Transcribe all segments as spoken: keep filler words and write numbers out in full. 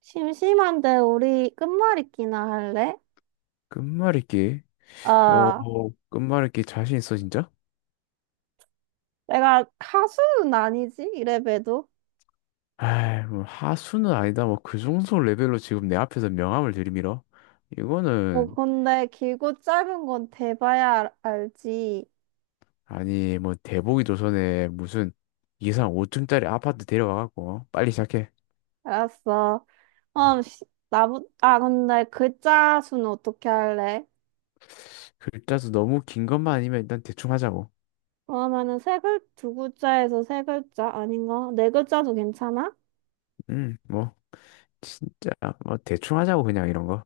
심심한데 우리 끝말잇기나 할래? 끝말잇기? 아, 어, 끝말잇기 자신 있어, 진짜? 내가 가수는 아니지, 이래봬도. 에이, 뭐 하수는 아니다. 뭐 그 정도 레벨로 지금 내 앞에서 명함을 들이밀어? 이거는, 뭐, 근데 길고 짧은 건 대봐야 알- 알지. 아니, 뭐 대보기 조선에 무슨 이상 오 층짜리 아파트 데려와갖고 빨리 시작해. 알았어. 어, 시- 나부, 아, 근데 글자 수는 어떻게 할래? 글자도 너무 긴 것만 아니면 일단 대충 하자고. 그러면은 세 글, 두 글자에서 세 글자 아닌가? 네 글자도 괜찮아? 음, 뭐, 진짜, 뭐 대충 하자고 그냥 이런 거.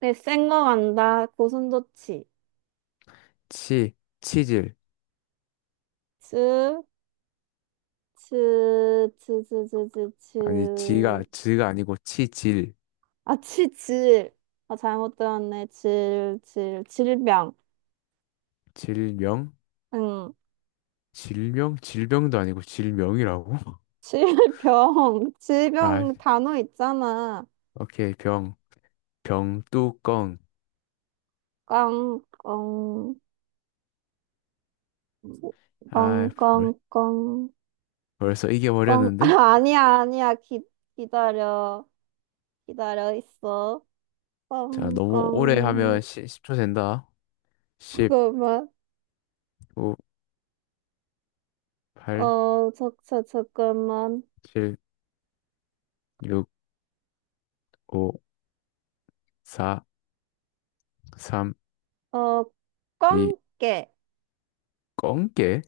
네, 센거 간다. 고슴도치. 치, 치질. 즈, 즈, 즈, 즈, 즈, 즈, 즈. 아니, 지가, 지가 아니고 치질. 아, 치, 질. 아, 잘못 들었네. 질, 질, 질병. 질명? 응. 질명? 질병도 아니고 질명이라고? 질병. 아, 질병 단어 있잖아. 오케이, 병, 병뚜껑. 꽝, 꽝, 꽝, 아, 벌, 꽝, 꽝, 벌써 꽝. 아, 이겨버렸는데? 아니야, 아니야. 기, 기다려. 기다려 있어. 자, 꽝, 너무 오래 꽝. 하면 십, 초 된다. 십, 잠깐만. 구, 팔, 어, 저, 저, 잠깐만. 칠, 육, 오, 사, 삼, 어, 이, 꽝깨. 꽁깨?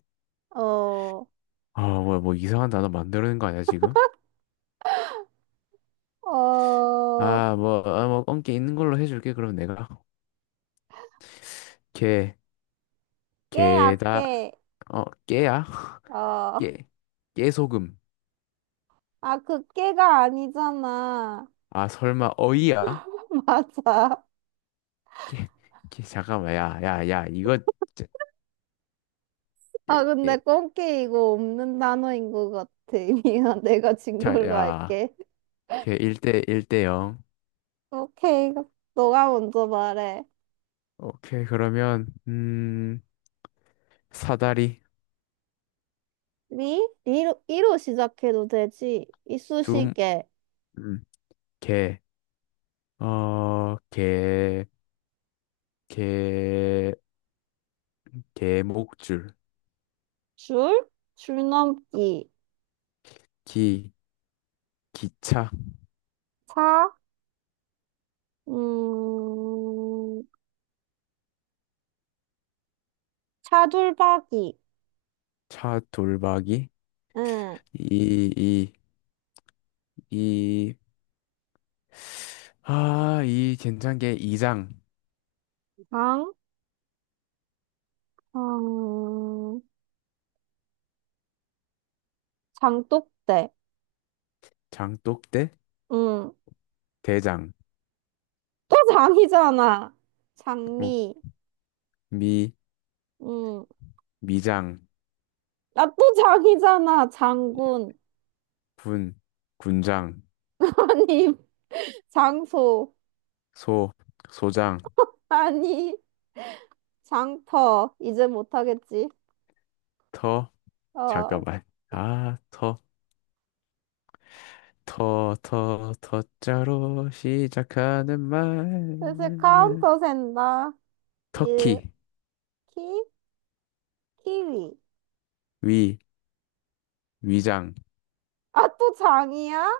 어, 아, 뭐야, 뭐 이상한 단어 만드는 거 아니야, 지금? 어, 아, 뭐, 아, 뭐, 꽁깨 있는 걸로 해줄게, 그럼 내가. 게, 깨야, 게다, 깨. 어, 깨야? 어. 깨, 깨소금. 아, 그 깨가 아니잖아. 아, 설마, 어이야? 맞아. 깨, 깨, 잠깐만, 야, 야, 야, 이거, 아, 근데 꽃게 이거 없는 단어인 것 같아. 미안, 내가 진 자, 걸로 야, 할게. 걔 일 대 일 대 영. 오케이, 너가 먼저 말해. 오케이, 그러면 음, 사다리 리? 리로, 이로 시작해도 되지. 둠, 이쑤시개. 음, 개, 어, 개, 개, 개목줄, 줄? 줄넘기. 기, 기차, 차? 음, 차돌박이. 차 돌박이, 응. 이, 이, 이, 아, 이 괜찮게 이장, 장? 음, 장독대. 장독대, 응. 대장, 또 장이잖아. 뭐, 장미. 미, 음. 미장, 아, 또 장이잖아. 장군. 군, 군장, 아니, 장소. 소, 소장, 아니, 장터. 이제 못하겠지. 터, 어. 잠깐만. 아, 터, 터, 터, 터자로 시작하는 슬슬 말. 카운터 센다. 일, 터키, 키, 키위. 위, 위장, 아, 또 장이야?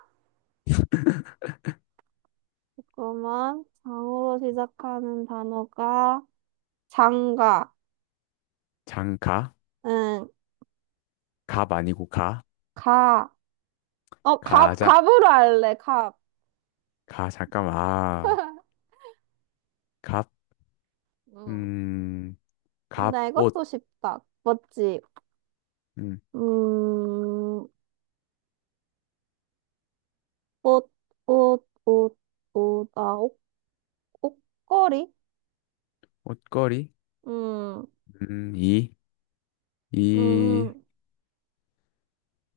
잠깐만. 장으로 시작하는 단어가 장가. 장 가, 응, 갑 아니고 가, 가. 어, 갑, 가장, 갑으로 할래, 갑. 가, 잠깐만. 아, 갑, 음. 음, 갑, 근데 옷, 이것도 쉽다. 맞지? 음, 음. 옷, 옷, 옷, 옷, 아, 옷, 옷걸이? 옷걸이, 음, 음, 이, 이, 음,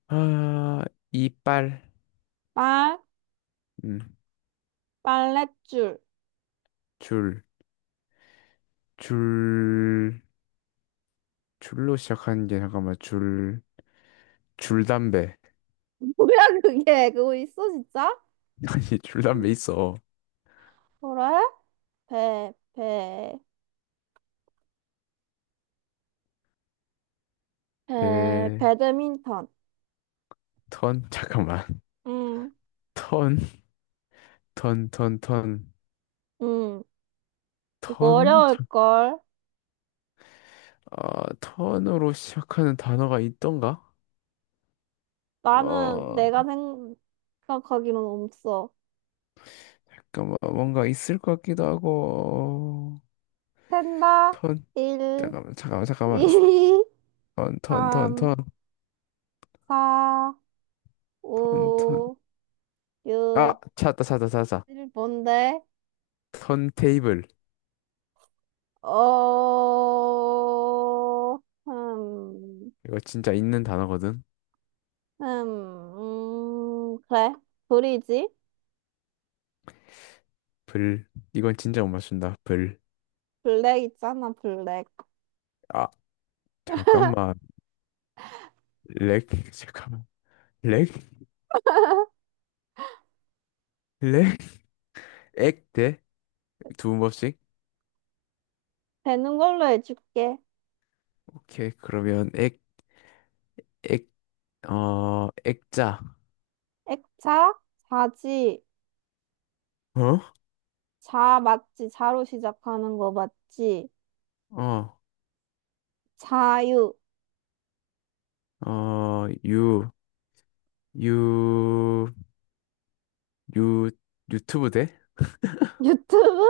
아, 이빨, 빨, 음, 빨랫줄. 줄, 줄, 줄로 시작하는 게 잠깐만, 줄, 줄담배. 뭐야, 그게? 그거 있어, 진짜? 아니, 줄담배 있어. 그래? 배, 배, 배, 배, 배드민턴. 턴, 잠깐만. 음, 턴, 턴, 턴, 턴, 음, 이거 턴? 잠- 어려울걸? 아, 턴으로 시작하는 단어가 있던가? 나는 어, 내가 생각하기로는 없어. 잠깐만, 뭔가 있을 것 같기도 하고, 샌다, 턴, 일, 잠깐만, 잠깐만, 잠깐만. 이, 턴, 턴, 턴, 턴, 삼, 사, 턴, 오, 턴. 육, 일 이, 삼, 사, 오, 아, 육, 찾았다, 찾았다, 찾았다. 칠, 뭔데? 턴 테이블. 어, 음, 이거 진짜 있는 단어거든. 음, 음, 그래. 불이지? 불. 이건 진짜 못 맞춘다. 불. 블랙 있잖아, 블랙. 아, 잠깐만. 렉, 잠깐만. 렉, 렉, 액, 대. 두 번씩? 되는 걸로 해줄게. 오케이. 그러면 액, 액, 어, 액자. 액차, 자지, 어? 자 맞지? 자로 시작하는 거 맞지? 어, 자유, 어, 유, 유, 유, 유튜브 대? 유튜브?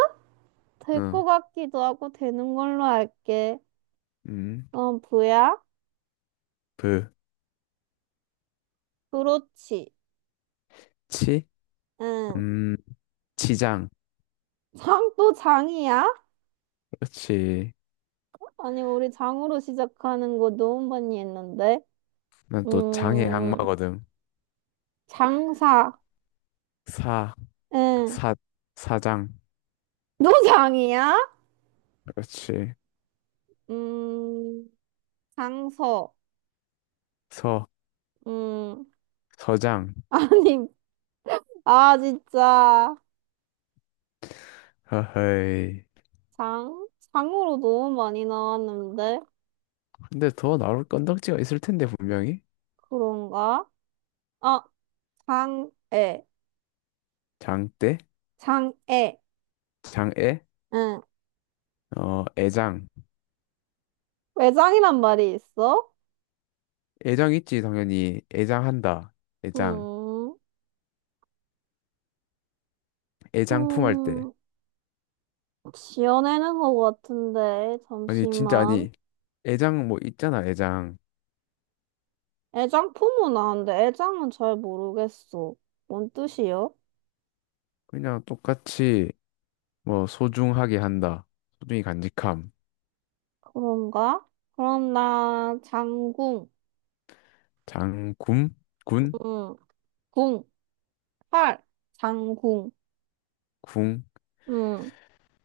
될 것 응, 같기도 하고 되는 걸로 할게. 음, 어, 부야? 브, 그렇지. 치, 응. 음, 치장. 장 또 장이야? 그렇지. 아니, 우리 장으로 시작하는 거 너무 많이 했는데. 난 또 장의 음, 악마거든. 장사, 사, 응. 사, 사장. 노장이야? 그렇지. 음, 장서, 서, 음, 서장. 아니, 아, 진짜. 허허이. 장? 장으로 너무 많이 나왔는데? 근데 더 나올 건덕지가 있을 텐데, 분명히. 그런가? 아, 장애, 장대, 장애, 장애, 응. 어, 애장. 외장이란 말이 있어? 애장 있지, 당연히. 애장한다. 애장. 음, 애장 품할 때. 음, 지어내는 것 같은데, 아니, 진짜 잠시만. 아니. 애장 뭐 있잖아, 애장. 애장품은 아는데, 애장은 잘 모르겠어. 뭔 뜻이요? 그냥 똑같이 뭐 소중하게 한다. 소중히 간직함. 그런가? 그럼 나 장궁, 장군? 군? 음, 궁, 활, 장궁, 궁? 음,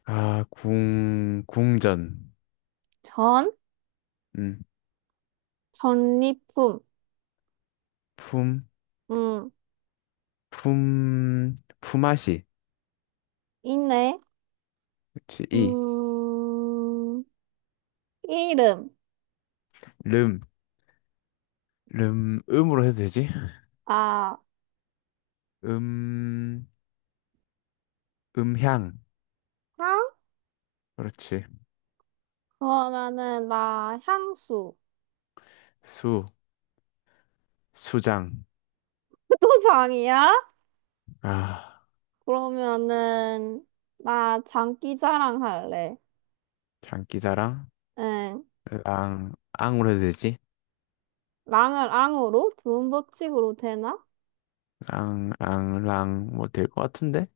아, 궁, 궁전. 전, 음. 전리품, 품, 음, 품, 품앗이. 있네. 그치, 이. 음, 이름, 름, 름, 음으로 해도 되지? 아, 음, 음향. 향? 그렇지. 그러면은 나 향수. 수, 수장. 또 장이야? 아. 그러면은 나 장기 자랑할래. 장기자랑 응, 랑 앙으로 해도 되지? 랑을 앙으로, 두음 법칙으로 되나? 랑랑랑뭐 될 것 같은데?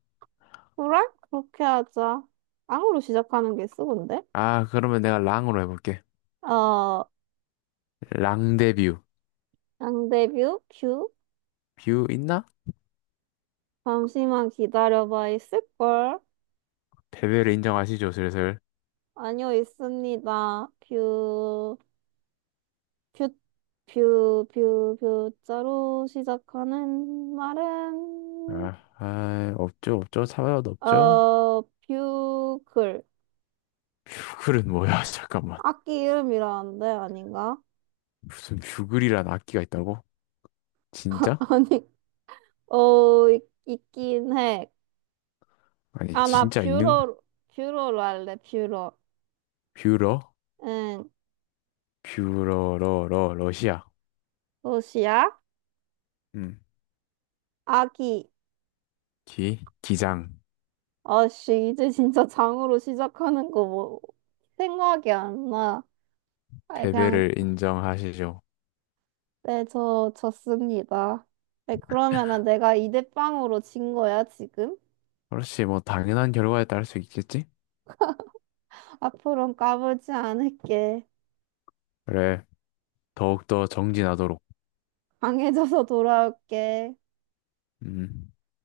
그래? 그렇게 하자. 앙으로 시작하는 게 쓰던데? 아 그러면 내가 랑으로 해볼게. 어, 랑데뷰 양대뷰? 뷰? 뷰뷰 있나? 잠시만 기다려봐, 있을걸? 패배를 인정하시죠 슬슬. 아니요, 있습니다. 뷰, 뷰, 뷰, 뷰, 뷰자로 시작하는 말은, 아, 아 없죠 없죠 사과도 없죠. 어, 뷰 글. 뷰글은 뭐야 잠깐만 악기 이름이라는데, 아닌가? 무슨 뷰글이란 악기가 있다고? 진짜? 아니, 어, 있, 있긴 해. 아니 아, 나 진짜 있는? 뷰러, 뷰러로 할래, 뷰러. 뷰러 응, 뷰러러러 러시아. 도시야? 음. 아기. 기 기장 아씨, 이제 진짜 장으로 시작하는 거 뭐, 생각이 안 나. 아이, 그냥, 패배를 인정하시죠. 네, 저, 졌습니다. 네, 그러면은 내가 이대빵으로진 거야, 지금? 그렇지 뭐 당연한 결과에 따를 수 있겠지? 앞으로는 까불지 않을게. 그래, 더욱더 정진하도록. 강해져서 돌아올게. 음.